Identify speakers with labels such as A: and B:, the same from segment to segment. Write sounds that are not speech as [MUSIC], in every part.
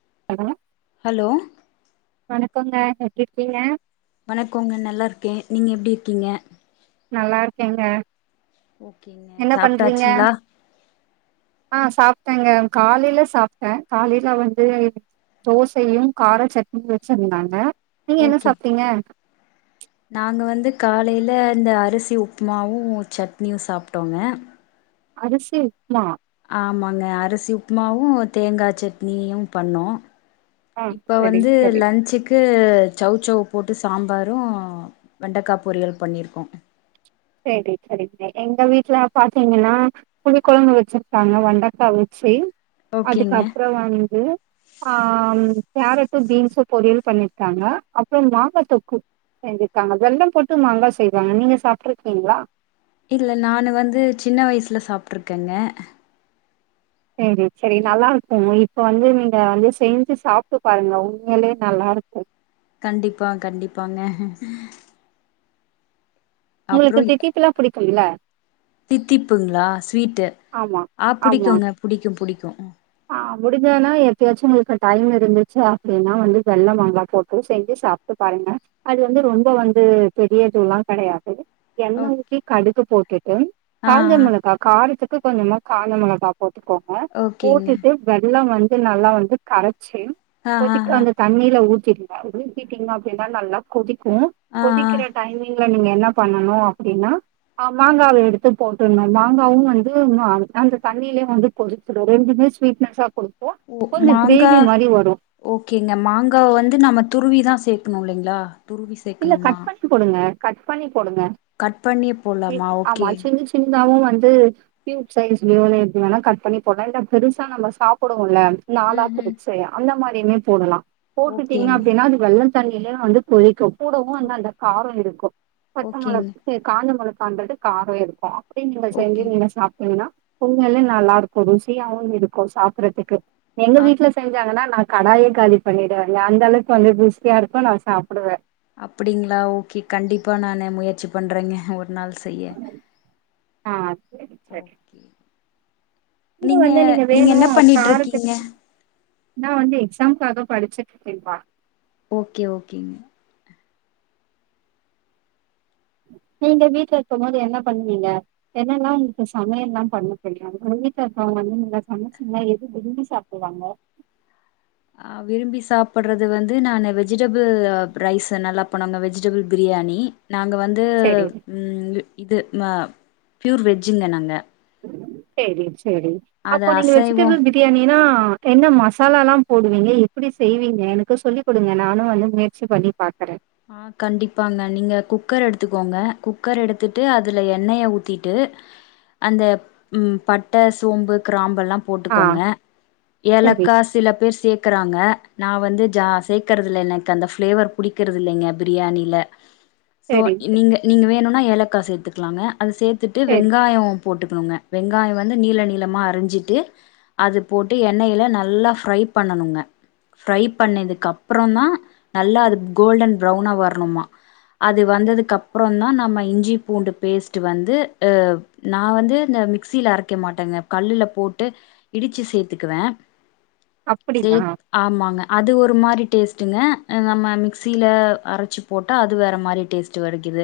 A: [INAUDIBLE]
B: Hello
A: வணக்கங்க எப்டி இருக்கீங்க
B: வணக்கோங்க நல்லா இருக்கேன் நீங்க எப்டி இருக்கீங்க
A: நல்லா இருக்கேங்க
B: ஓகேங்க
A: என்ன பண்றீங்க
B: சாப்பிட்டாச்சுங்களா
A: ங்க காலையில சாப்பிட்டேன் காலையில வந்து தோசையும் கார சட்னியும் வச்சிருந்தாங்க நீங்க என்ன
B: ஓகே
A: சாப்பிட்டீங்க
B: நாங்க வந்து காலையில இந்த அரிசி உப்புமாவும் சட்னியும் சாப்பிட்டோங்க
A: அரிசி உப்மா
B: ஆமாங்க அரிசி உப்புமாவும் தேங்காய் சட்னியும் பண்ணோம்
A: ஆ
B: இப்ப
A: சரி
B: வந்து
A: சரி
B: லஞ்ச்சுக்கு சௌச்சௌவ போட்டு சாம்பாரும் வெண்டைக்காய் பொரியலும் பண்ணிருக்கோம்
A: செரி செரிங்க எங்க வீட்டல பாத்தீங்கன்னா புளிக்குழம்பு வச்சிருக்காங்க வெண்டைக்காய் வச்சு
B: ஓகேங்க
A: அதுக்கப்றோ வந்து ஆம் கேரட்டு பீன்ஸும் பொரியல் பண்ணிருக்காங்க அப்றோ மாங்காய் தொக்கு செஞ்சிருக்காங்க வெல்லம் போட்டு மாங்காய் செய்வாங்க நீங்க சாப்பிட் ருகீங்களா
B: இல்ல நானு வந்து சின்ன வயசுல சாப்பிட்டுருக்கேங்க
A: செரி செரி நல்லா இருக்கும் இப் இப்ப வந்து நீங்க வந்து செஞ்சு சாப்பிட்டு பாருங்க உண்மேளே நல்லா இருக்கு
B: கண்டிப்பா கண்டிப்பாங்க அப்றோ
A: உங்களுக்கு தித்திப்புலாம் புடிக்கும்ல
B: தித்திப்புங்களா ஸ்வீட்டு
A: ஆமா
B: ஆ புடிக்குங்க புடிக்கு புடிக்கு
A: முடுஞ்சதுன்னா எப்பயாச்சு உங்களுக்கு டைம் இருந்துச்சு அப்டின்னா வந்து வெள்ள மாங்கா போட்டு செஞ்சு சாப்ட்டு பாருங்க அது வந்து ரொம்ப வந்து பெரிய இதுல்லா கெடையாது எண்ண ஊத்தி கடுகு போட்டு டு
B: ஆ ஆ
A: காஞ்ச மொளகா காரத்து த்துக்கு கொஞ்சமா காஞ்ச மொளகா போட் கோங்க
B: ஓகேங்க
A: போட்டுட்டு வெல்லம் மஞ்சள் நல்லா வந்து கரைச் சி
B: ஆ ஆ
A: இப்போதைக்கு
B: ஆ
A: அந்த தண்ணியல ஊத் ருங்க ஊத்திட்டீங்க அப்பின்னா நல்லா கொதிக் கு
B: ஆ ஆ
A: கொதிக்கற டைமிங் நீங்க என்ன பண்ணணு அப்டின்னா ஆ மாங்காவ எடுத்து போட்டுணு மாங்காவு வந்து ம அந்த தண்ணியலயு வந்து கொதிக்க கு ரெண்டுமே ஸ்வீட்நெஸ்அ குடுக்
B: ஓ மாங்கா ஓகேங்க மாங்காவ வந்து நம்ம துருவி தா. சேக்கணு இல்லிங்களா
A: இல்ல கட் பண்ணி போடுங்க கட் பண்ணி போடுங்க
B: கட் பண்ணிய போல்லாமா ஓகே
A: நாவு வந்து பூப் சைஸ் வோ கட் பண்ணி போடலா இ பெருசா நம்ம சாப்டுவோல நாலா
B: ம் ம்
A: பிரிச்சு அந்த மாரி எப்பயுமே போடலா போட்டுட்டீங்க
B: ஓகேங்க
A: அப்டின்னா அது வெள்ள தண்ணியல வந்து பொழிக்கும் கூடவு அந்த அந்த கார இருக்கோ பட்டை
B: ஓகேங்க
A: மெளகு காஞ்ச மெளக பண்றது காரோ இருக்கோ அப்டி நீங்க
B: ஓகே
A: செய்ஞுகண்ண நீங்க சாப்ட்டீங்கன்னா பொங்கலே நல்லா இருக்கு ருசியாவு இருக்கு சாப்பறதுக்கு எங்க
B: ஆ
A: வீட்டு்ல செஞ்சாங்கன்னா நா கடாய காலி பண்ணிடுவேன்ங்க அந்த அளவுக்கு வந்து ருசியா இருக்கு நா சாப்டுவே
B: அப்டிங்களா ஓகே கண்டிப்பா நானு முயற்சி பண்றேங்க ஒரு நாள் செய்ய
A: ஆ சேரி சேரி
B: ஓகே
A: கூட
B: நீங்க
A: வந்து
B: நீங்க
A: வேணு
B: என்ன பண்ணிட்டு
A: காரத்துக்கு
B: இருக்கீங்க
A: நா வந்து எக்ஸாம்காக படிச்சுடுற்றுகே பா
B: ஓகே ஓகேங்க
A: நீங்க வீட்டுல இருக்கு போது என்ன பண்ணுவீங்க என்னெல்லா உங்களுக்கு சமையல் எல்லா பண்ண தெரியு வீட்டுல இருக்கவங்க நீங்க சமைச்சீங்கன்னா எது விரும்பி சாப்பிடுவாங்க
B: ஆ விரும்பி சாப்பிடுறது வந்து நானு வெ வெஜிடபிள் ரைஸ் நல்லா இப்போ நாங்க வெஜிடபிள் பிரியாணி நாங்க வந்து
A: செரி
B: ம் இது ம ப்யூர் வெஜ்ஜுங்க நாங்க
A: செரி சேரி
B: அது
A: அப்போ நீங்க
B: அசைவோ
A: வெஜுடேபிள் பிரியாணினா அ என்ன மசாலால்லா போடுவீங்க எப்டி செய்வீங்க எனக்கு சொல்லிக் குடுங்க நானு வந்து முயற்சி பண்ணி பாக்குறே
B: ஆ கண்டிப்பாங்க நீங்க குக்கர் எடுத்துக்கோங்க குக்கர் எடுத்துட்டு அதுல எண்ணெய ஊத்திட்டு அந்த ம் பட்ட சோம்பு கிராம்பு ல்லா
A: ஆ
B: போட்டுக்கோங்க
A: செரி
B: ஏலக்கா சில பேர் சேர்க்கறாங்க நா வந்து ஜா சேக்கறதுல எனக்கு அந்த ஃப்ளேவர் பிடி கிறதுல்லேங்க பிரியாணில சோ
A: செரி
B: ன் நீங்க நீங்க வேணு நா ஏலக்கா சேத்துக்குலாங்க அத சேத்துட்டு
A: செரி
B: வெங்காயோ போட்டுப்போங்க வெங்காயோ வந்து நீல நீலமா அறிஞ்சிட்டு அது போட்டு எண்ணெயில நல்ல ஃப்ரை பண்ணணுங்க ஃப்ரை பண்ணதுக்கு அப்பறோ தா நல்லா அது கோல்டன் ப்ரௌனா வர்ணுமா அது வந்ததுக்கப்புற தா நம்ம இஞ்சி பூண்டு பேஸ்ட்டு வந்து நா வந்து இந்த மிக்சில அரைக்க மாட்டேங்க கல்லுல போட்டு இடிச்சு சேத்துக்குவே சே
A: அப்டியா
B: ஆமாங்க அது ஒரு மாரி டேஸ்டுங்க அ நம்ம மிக்ஸ் சீல அரச்சி போட்டா அது வேற மாரி டேஸ்ட்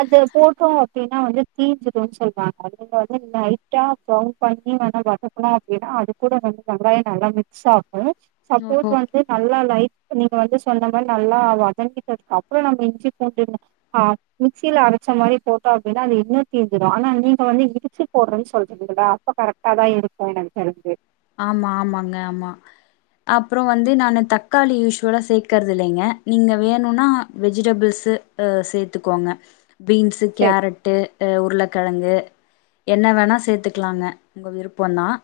A: அது போட்டோ அப்டின்னா வந்து தீச்சிடுச்செய் [UNINTELLIGIBLE] ங்க வந்து லைட்டா ப பண்ணி வதக்குணோம் அப்டின்னா அது கூட வந்து லைட்டா ப்ரௌன் பண்ணி நல்லா வதக்குனோ அப்டினா அதுக்கூட வெங்காயோ நல்லா மிக்ஸ் ஆகு ம் சப்போஸ்
B: ஓஹோ
A: வந்து நல்லா லைட் பண்ணி வந்து சொன்ன மாரி நல்லா வதங்கினதுக்கு அப்புறோ நம்ம இஞ்சி பூண்டு ஹா மிக்சில அரச்ச மாரி போட்டோ அப்டின்னா அது இன்னு தீஞ்சிரு ஆனா நீங்க வந்து இடிச்சு போடுறன்னு சொல்றீங்கள அப்ப கரெக்டா தா இருக்கும் எனக்கு தெரி்ஞ்சு
B: ஆமா ஆமாங்க ஆமா அப்புறோம் வந்து நானு தக்காளி யூஸ்வலா சேக்கறது இல்லைங்க நீங்க வேணுனா வெஜிடபிள்ஸ் ஆ சேர்த்துக்கோங்க பீன்ஸு
A: செரி
B: கேரட்டு உருளக்கிழங்கு என்ன வேணா சேத்துக்கலாங்க உங்க விருப்பம் தான்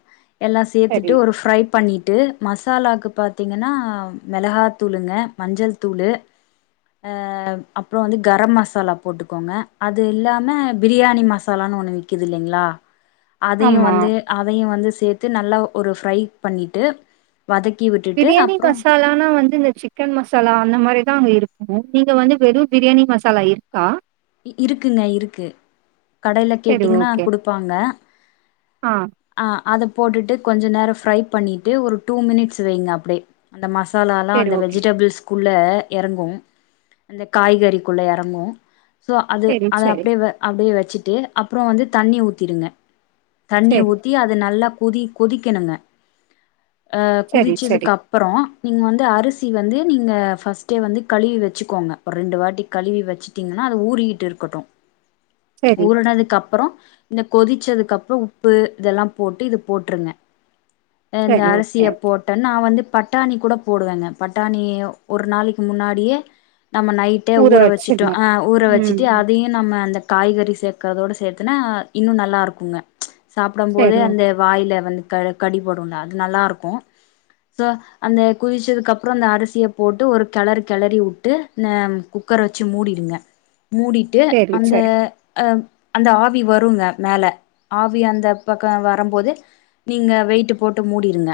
B: எல்லா சேத்துட்டு
A: செரி
B: ஒரு ஃப்ரை பண்ணிட்டு மசாலாக்கு பாத்தீங்கன்னா மிளகாத்தூளுங்க மஞ்சள் தூளு அ அப்புறோம் வந்து கரம் மசாலா போட்டுக்கோங்க அது இல்லாம பிரியாணி மசாலான்னு ஒண்ணு விக்குது இல்லைங்களா அதையும்
A: ஆமா
B: வந்து அதையும் வந்து சேத் நல்லா ஒரு ஃபிரை பண்ணிட்டு வதக்கி விட்டுட்டு
A: பிரியாணி
B: அப்புறோ
A: மசாலானா வந்து இந்த சிக்கன் மசாலா அந்த மாரி தான் அங்க இருக்கும் இங்க வந்து வெறும் பிரியாணி மசாலா இருக்கா
B: இருக்குங்க இருக்கு கடையில
A: செரி
B: கேட்டீங்கன்னா
A: ஓகே
B: குடுப்பாங்க
A: ஆ
B: ஆ அத போட்டுட்டு கொஞ்ச நேரம் ஃப்ரை பண்ணிட்டு ஒரு டூ மினிட்ஸ் வைங்க அப்டியே அந்த மச மசாலாலாம்
A: சரி
B: அந்த
A: ஓகே
B: வெஜிடபிள்ஸ் குள்ள இறங்கும் அந்த காய்கறிக்குள்ள இறங்கும் சோ அது
A: சரி
B: அத
A: சரி
B: அப்டியே வ அப்டியே வ ச்சுட்டு அப்புறம் வந்து தண்ணி ஊத்திருங்க தண்ணி
A: சரி
B: ஊத்தி அது நல்லா கொதி கொதிக்கணுங்க அ
A: சரி சரி
B: குதிச்சதுக்கு அப்புறம் நீங்க வந்து அரிசி வந்து நீங்க ஃபர்ஸ்டே வந்து கழுவி வச்சுக்கோங்க ஒரு ரெண்டு வாட்டி கழுவி வச்சுட்டீங்க அது ஊறிக்கிட்டு இருக்கட்டும்
A: சரி
B: ஊர்னதுக்கு அப்பறம் இந்த கொதிச்சதுக்கு அப்பறம் உப்பு இதெல்லாம் போட்டு இது போட்ருங்க ஆ இந்த
A: சரி ஓகே
B: அரிசிய போட்டன் நான் வந்து பட்டாணி கூட போடுவேங்க பட்டாணி ஒரு நாளைக்கு முன்னாடியே நம்ம நைட்டே ஊற வச்சுட்டோம் ஆ ஊற
A: ம்
B: வச்சுட்டு அதையும் நம்ம அந்த காய்கறி சேர்க்கறதோட சேர்த்தனா இன்னும் நல்லா இருக்குங்க சாப்பிட போதே
A: சரி
B: அந்த
A: ஓகே
B: வாயில வந்து கடி போடுனுல அது நல்லா இருக்கும் சோ அந்த குதிச்சதுக்கு அப்புறம் அந்த அரிசிய போட்டு ஒரு கெளறு கெளறி விட்டு அ குக்கரை வச்சு மூடிடுங்க மூடிட்டு
A: சரி
B: அந்த
A: சரி
B: அ அந்த ஆவி வருங்க மேல ஆவி அந்த பக்கம் வரும்போது நீங்க வெயிட்டு போட்டு மூடிருங்க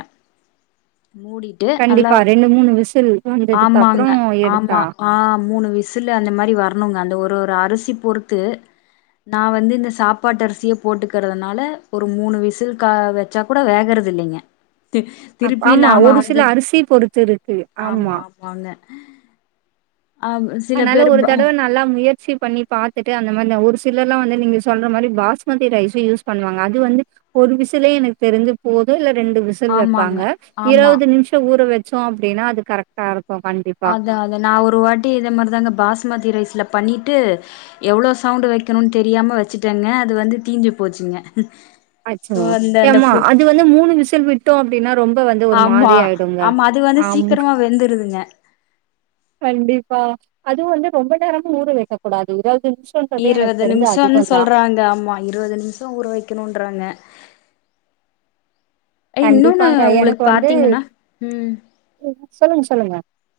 B: மூடிட்டு நல்லா
A: கண்டிப்பா ரெண்டு மூணு விசில் வந்ததுக்கு அப்றோ
B: ஆமாங்க ஆமா
A: எடுத்தா
B: மூணு விசில் அந்த மாரி வரணுங்க அந்த ஒரு தோ ஒரு அரிசி பொறுத்து நா வந்து இந்த சாப்பாட்டு அரிசியே போட்டுக்கறதுனால ஒரு மூணு விசில் கா வச்சா கூட வேகறது இல்லிங்க
A: அப் ஆமா ஒரு சில அரிசி பொறுத்து இருக்கு ஆமா
B: [UNINTELLIGIBLE] ஆ சில
A: அதனால
B: பேரு
A: ஒரு தடவ நல்லா முயற்சி பண்ணி பாத்துட்டு அந்த அந்த மாரி ஒரு சிலர் எல்லா வந்து நீங்க சொல்ற மாரி பாஸ்மதி ரைஸ் யூஸ் பண்ணுவாங்க அது வந்து ஒரு விசில எனக்கு தெரிஞ்சு போது இல்ல ரெண்டு விசல்
B: ஆமாங்க
A: வப்பாங்க
B: ஆமா
A: இருபது நிமிஷம் ஊற வச் வச்சோ அப்டின்னா அது கரெக்ட்டா இருக்
B: அத அத நா ஒரு வாட்டி இத ம அதாங்க பாஸ்மதி ரைஸில பண்ணிட்டு எவ்ளோ சவுண்டு வக்கனு தெரியாம வச்சுட்டேங்க அது வந்து தீஞ்சி போச்சுங்க
A: அச்சோ
B: சோ அந்த அந்த
A: ஏம்மா
B: ஃபு
A: அது வந்து மூணு விசில் விட்டோ அ பினப்
B: ஆமா ஆமா அது வந்து
A: ஆம்
B: சீக்கிரமா வெந்துருதுங்க
A: கண்டிப்பா அதும் வந்து ரொம்ப நேரம் ஊறு வக்கக் கூடாது இதா
B: இருபது நிமிஷம்னு சொல்றாங்க அம்மா இருபது நிமிஷ ஊற வக்கணும்ன்றாங்க எ இன்னொன்னு
A: கண்டிப்பாங்க.
B: உங்களுக்கு
A: எனக்கு வந்து
B: பாத்தீங்கன்னா ம்
A: சொல்லுங்க சொல்லுங்க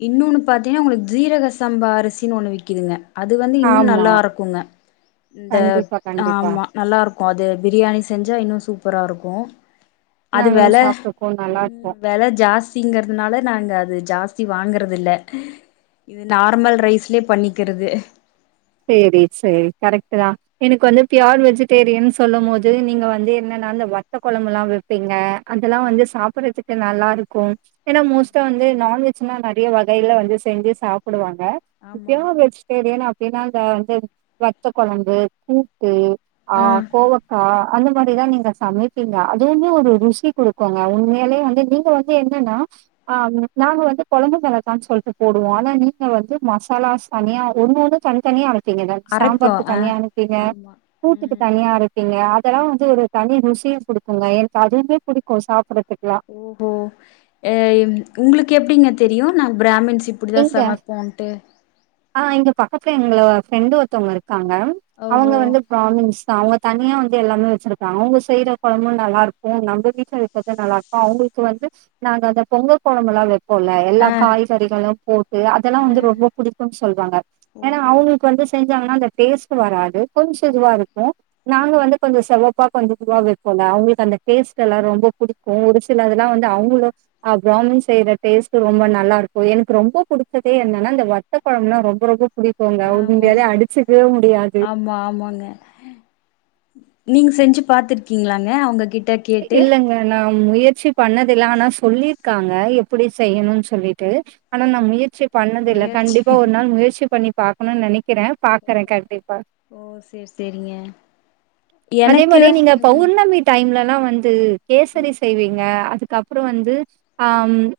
B: இன்னொன்னு பாத்தீங்கன்னா உங்களுக்கு ஜீரக சம்பா அரிசின்னு ஒன்னு விக்குதுங்க அது வந்து இன்னு
A: ஆமா.
B: நல்லா இருக்குங்க இந்த
A: கண்டிப்பா, கண்டிப்பா.
B: ஆமா நல்லா இருக்கும் அது பிரியாணி செஞ்சா இன்னு சூப் ப்பரா இருக்கு அது வெள
A: நாங்களும் சாப்ட்டுருக்கோம். நல்லாருக்கும்.
B: வெள ஜாஸ்திங்குறதுனால நாங்க அது ஜாஸ் தி வாங்கறது இல்ல இது நார்மல் ரைஸ்லே பண்ணிக்குறது
A: சேரி சேரி கரெக்டு தா எனக்கு வந்து ப்யோர் வெஜிடேரியன் சொல்லு போது நீங்க வந்து என்னன்னா இந்த வத்த கொழம்பு லா வப்பீங்க அதெல்லா வந்து சாப்பறதுக்கு நல்லாருக் [INAUDIBLE] ஏனா மோஸ்ட்டா வந்து நான்வெஜ் சும்மா நெறைய வகைல வந்து செஞ்சு சாப்புடுவாங்க அ
B: ஆமா
A: ப்யூர்வெஜ்டேரியன் அப்பின்னா தா இந்த வந்து வத்த கொழம்பு கூட்டு ஆ கோவக்கா அந்த மாரிதா நீங்க சமப்பீங்க அதுவுமே ஒரு ருசி கொடுக்கும்ங்க உண்மையலே வந்து நீங்க வந்து என்னன்னா ஆ நாங்க வந்து குழம்பு மிளாகா சொல்ட்டு போடுவோ ஆனா நீங்க வந்து மசாலாஸ் தனியா ஒண்ணு ஒண்ணு தனி தனியா அரைப் நீங்கள
B: அரைப்போ
A: சாம்பாருக்கு
B: ஆ
A: தனியா அனுப்பீங்க
B: ஆமா
A: கூட்டுக்கு
B: ம்
A: தனியா அரைப்பீங்க
B: அது
A: அதெல்லாவந்து ஒரு தனி ருசிய குடுக்குங்க எனக்கு அதுவுமே பிடிக்கு சாப்படுறதுக்
B: ஓஹோ எ உங்ளுக் எப்டிங்க தெரியு நா ப்ராமின்ஸ் ச்சு இப்பிடிதா‌
A: எங்க
B: சமைபோன்ட்டு
A: அப்புறோ எங்களோ ஃப்ரெண்டு ஒருத்தவங்க இருக் இருக்காங்க அவங்க
B: ஓஹோ
A: வந்து ப்ராமின்ஸ்தா அவங்க தனியா வந்து எல்லாமே வச்சிருப்பாங்க அவேங்க செய்யுற கொழம்பு நல்லா இருக்கு நம்ம வீட்டுல வைக்கிறது நல்லா இருக்கு அவங்களுக்கு வந்து நாங்க அந்த பொங்க கொழம்புல்லா வெப்போ குல எல்லா
B: ஆ
A: காய்கறிகளு போட்டு அதெல்லா
B: ஆ
A: வந்து ரொம்ப புடிக்குன் சொல்லுவாங்க ஏனா
B: ஓஹோ
A: அவங்ளுக்கு வந்து செ செஞ்சாங்கன்னா அந்த டேஸ்ட் வராது கொஞ்சோதுவா இருக்கு நாங்க வந்து கொஞ்ச செவப்பு அப்பாக்கு வந்து உருவா வைப்போல அவங்களுக்கு அந்த டேஸ்ட் எல்லா ரொம்ப பிடிக்கு ஒரு சிலதுல்லா வந்து அவங்களு அ பிராமின் செய்யற டேஸ்ட் ரொம்ப நல்லா இருக்கு எனக்கு ரொம்ப புடிச்சதே என்னன்னா அந்த வத்த கொழம்புன்னா ரொம்ப ரொம்ப புடிக்கோங்க
B: ஆமா
A: உண்டியாலே அடிச்சுக்கவே முடியாது
B: ஆமா ஆமாங்க நீங்க செஞ்சு பாத்துருக்கீங்களாங்க அவங்க கிட்
A: இல்லங்க நா முயற்சி பண்ணதுல்ல ஆனா சொல்லிருக்காங்க எப்படி செய்யணுன்னு சொல்லிட்டு ஆனா நா முயற்சி பண்ணதில்ல
B: முயற்சி
A: கண்டிப்பா ஒரு நாள் முயற்சி பண்ணி பாகணுன்னு நெனைக்
B: ஓ ஓ சரி சரிங்க
A: அதே மாரி நீங்க பவுர்ணமி டைம்ல ல்லா வந்து கேசரி செய்வீங்க அதுக்கப்புறோ வந்து அ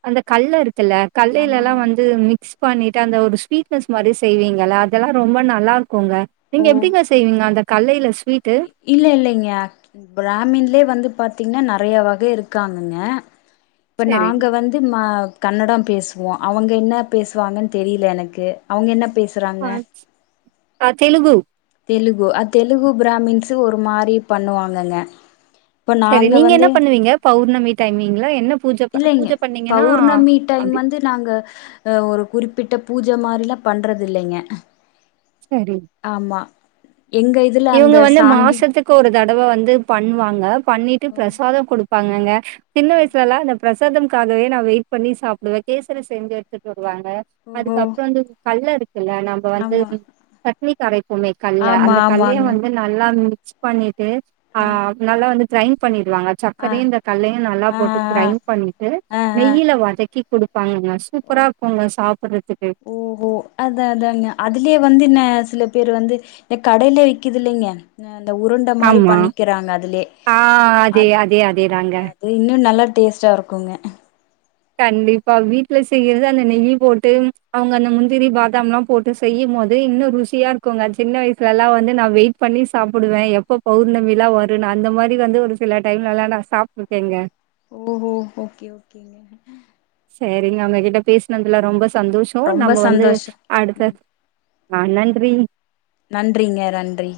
A: அந்த கல்ல இருக்கு ல்ல கடலல்லா
B: ஆமாங்க
A: வந்து மிக்ஸ் பண்ணிட்டு அந்த ஒரு ஸ்வீட்னஸ் மாரி செய்வீங்கள அதெல்லா ரொம்ப நல்லா குங்க நீங்க
B: ஓ
A: எப்டிங்க செய்வீங்க அந்த கலலை ஸ்
B: இல்ல இல்ல ங்க பிராமின்லே வந்து பாத்தீங்கன்னா நெறைய வக இருக்காங்கங்க இப்ப
A: சரி.
B: நாங்க வந்து மா கன்னட பேசுவோ அவுங்க என்ன பேசுவாங்க தெரியல எனக்கு அவுங்க என்ன பேசுறாங்க
A: பான்ஞ்சி ஆ தெலுகு
B: தெலுகு அ தெலுகு பிராமின்ஸ்ு ஒரு மாரி பண்ணுவாங்கங்க இப்ப
A: சரி
B: நாங்க
A: நீங்க என்ன
B: வந்து
A: பண்ணுவீங்க பௌர்ணமி டைமிங்ல என்ன பூஜ ப பூஜ
B: இல்லைங்க
A: பண்ணீங்கன்னா
B: பௌர்ணமி டைம்
A: அப்டி
B: வந்து நாங்க ஒரு குறி ப்பிட்ட பூஜை மாரிலா பண்றது இல்லைங்க ஆமா எங்க இதுல
A: இவுங்க
B: அந்த
A: வந்து
B: சாங்கி
A: மாசத்துக்கு ஒரு தட வ வந்து பண்வாங்க பண்ணிட்டு பிரசாதம் கொடு ப்பாங்கங்க சின்ன வயசுலாலா அந்தப் பிரசாதம்க்காகவே நா வெயிட் பண்ணி சாப்டுவே கேசரி செஞ்ச எடுத்துட்டுன் வாங்க
B: ஓஹோ!
A: அதுக்கப்புற வந்து கல்ல இரு இல்ல நம்ப வந்து
B: ஆமா.
A: சட்னி கரைப்போமே கல்ல
B: ஆமா,
A: அந்த கல்லய
B: ஆமாங்க.
A: வந்து நல்லா மிக்ஸ் பண்ணிட் டு ஆ
B: அ,
A: நல்லா வந்து க்ரைன் பண்ணி வாங்க
B: அ,
A: சக்கரையு இந்த கல்லயு நல்லா
B: ஆ,
A: போட்டு
B: ஆ.
A: க்ரைண்ட் பண்ணிட்டு
B: ஆ, ஆ.
A: நெய்யில வதக்கி கொடுத்
B: ஓ ஓ அதது அதுலயே வந்து என்ன சில பேர் வந்து எ கடையலய விக்குது இல்லைங்க அந்த உருண்ட மாரி
A: ஆமா.
B: பண்ணிக்கிறாங்க அதுலயே
A: ஆ
B: அ
A: அதே அதே அதேதாங்க.
B: அது இன்னு நல்ல டேஸ்ட்டா இருக்குங்க
A: கண்டிப்பா வீட்டுல செய்யறது அந்த நெயி போட்டு அவுங்க அந்த முந்திரி பாதாம்ல்லா போட்டு செய்யும் போது இன்னு ருசியா இருக்குங்க சின்ன வயசுல எல்லா வந்து நா வெயிட் பண்ணி சாப்பிடுவே எப்ப பௌர்ணமிலா வரு நா அந்த மாதிரி வந்து ஒரு சில டைம்லல்லா நா சாப்பிடுக்கேங்க
B: ஓஹோ! ஓகே ஓகேங்க
A: சரிங்க அவுங்ககிட்ட பேசினதுல ரொம்ப சந்தோஷோ
B: ரொம்ப
A: நம்ம வந்து
B: சந்தோஷோ
A: அடுத்த
B: ம்
A: ஆ நன்றி
B: நன்றிங்க நன்றி